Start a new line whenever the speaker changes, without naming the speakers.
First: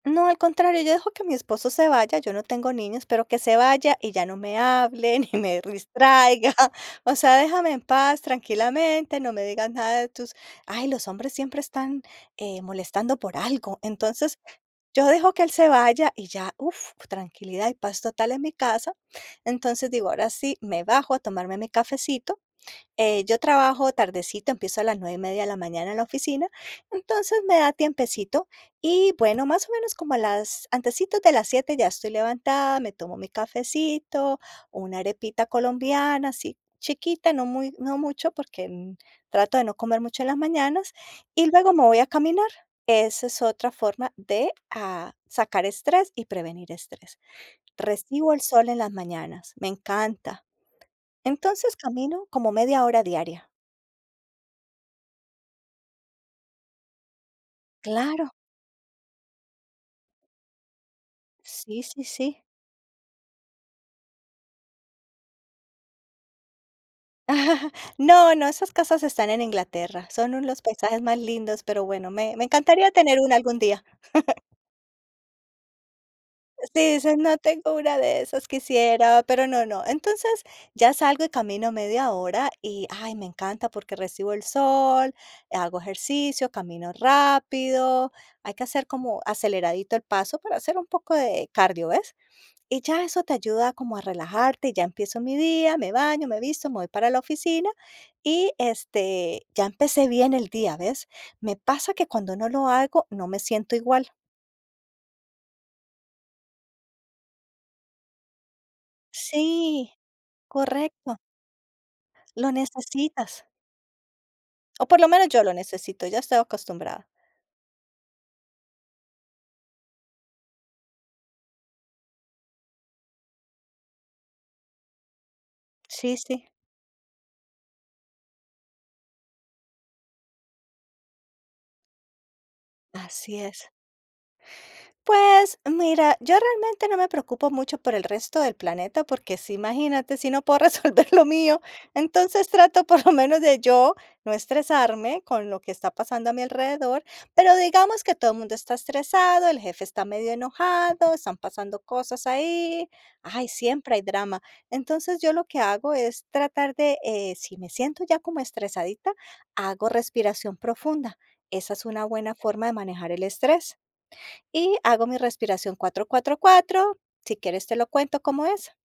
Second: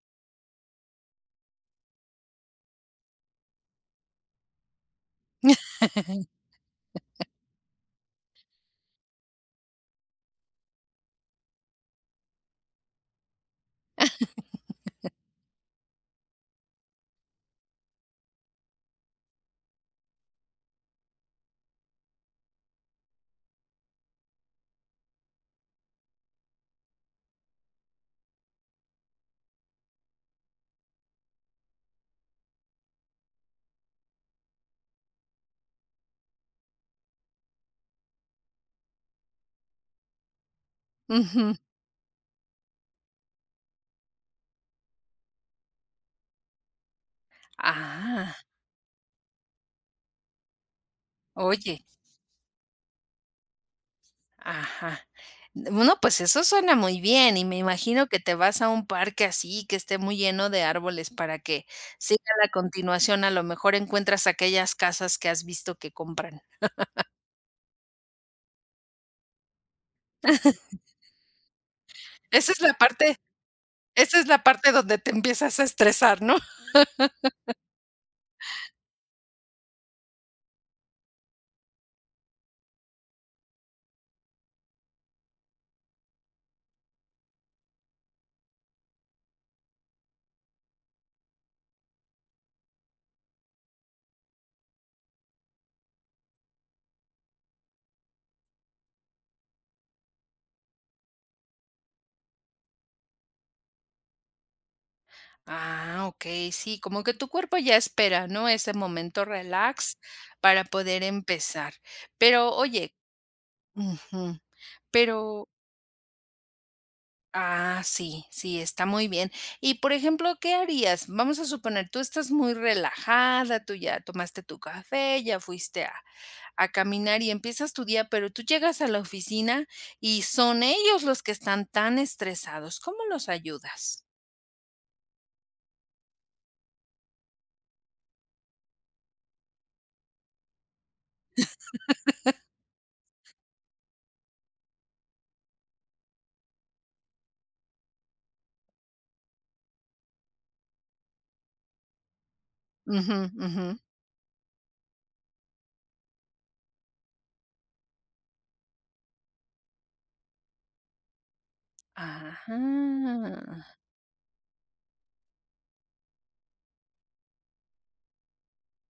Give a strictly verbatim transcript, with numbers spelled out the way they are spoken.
No, al contrario, yo dejo que mi esposo se vaya, yo no tengo niños, pero que se vaya y ya no me hable, ni me ristraiga, o sea, déjame en paz, tranquilamente, no me digas nada de tus Ay, los hombres siempre están, eh, molestando por algo. Entonces, yo dejo que él se vaya, y ya, uf, tranquilidad y paz total en mi casa. Entonces, digo, ahora sí, me bajo a tomarme mi cafecito, eh, yo trabajo tardecito, empiezo a las nueve y media de la mañana en la oficina, entonces, me da tiempecito. Y, bueno, más o menos como a las antecitos de las siete ya estoy levantada, me tomo mi cafecito, una arepita colombiana, así chiquita, no muy no mucho, porque, mm, trato de no comer mucho en las mañanas, y
Ujú.
luego me voy a caminar. Esa es otra forma de, ah, sacar estrés y prevenir estrés. Recibo el
Ah.
sol en las mañanas, me encanta. Entonces,
Oye
camino como media hora diaria.
Ajá, d bueno, pues eso suena muy bien. Y me imagino que
Claro.
te vas a un parque así que esté muy lleno de árboles para que
Sí, sí,
siga
sí.
la continuación, a lo mejor encuentras aquellas casas que has visto que compran.
No, no, esas casas están en Inglaterra, son u los paisajes más lindos, pero bueno, me me
Esa es la
encantaría
parte
tener una algún día.
esa es la parte donde te empiezas a estresar, ¿no?
Sí, dices: "No tengo una de esas, quisiera, pero no, no". Entonces, ya salgo y camino media hora, y hay me encanta, porque recibo el sol, hago ejercicio, camino rápido, hay que hacer como aceleradito el paso para hacer un poco de cardio, ¿ves? Y ya eso te ayuda como a relajarte, ya empiezo mi día, me baño, me visto, me voy para la oficina, y, este, ya empecé bien el día, ¿ves? Me pasa que cuando no lo hago, no me siento igual.
Ah, okey, sí, como que tu cuerpo ya espera, ¿no? Ese momento
Sí.
relax para poder
Correcto.
empezar.
Lo
Pero oye
necesitas.
Ujú.
O por lo menos yo
Pero
lo necesito, ya estoy acostumbrada.
Ah, sí, sí, está muy bien. Y, por ejemplo, ¿qué harías? Vamos a suponer, tú estás muy relajada, tú ya tomaste tu café, ya fuiste a
Sí, sí.
a caminar y empiezas tu día, pero tú llegas a la oficina y son ellos los que están tan estresados, ¿cómo los
Así es.
ayudas?
Pues, mira, yo realmente no me preocupo mucho por el resto del planeta, porque sí, imagínate, si no puedo resolver lo mío, entonces trato por lo menos de yo no estresarme con lo que está pasando a mi alrededor, pero digamos que todo mundo está estresado, el jefe está medio enojado, están pasando cosas ahí.
Ujú,
Ay,
ujú.
siempre hay drama. Entonces, yo lo que hago es tratar de, eh, si me siento ya como estresadita, hago respiración profunda. Esa es una buena forma de manejar el
Ajá.
estrés. Y hago mi respiración cuatro, cuatro, cuatro. Si quieres, te lo cuento cómo es.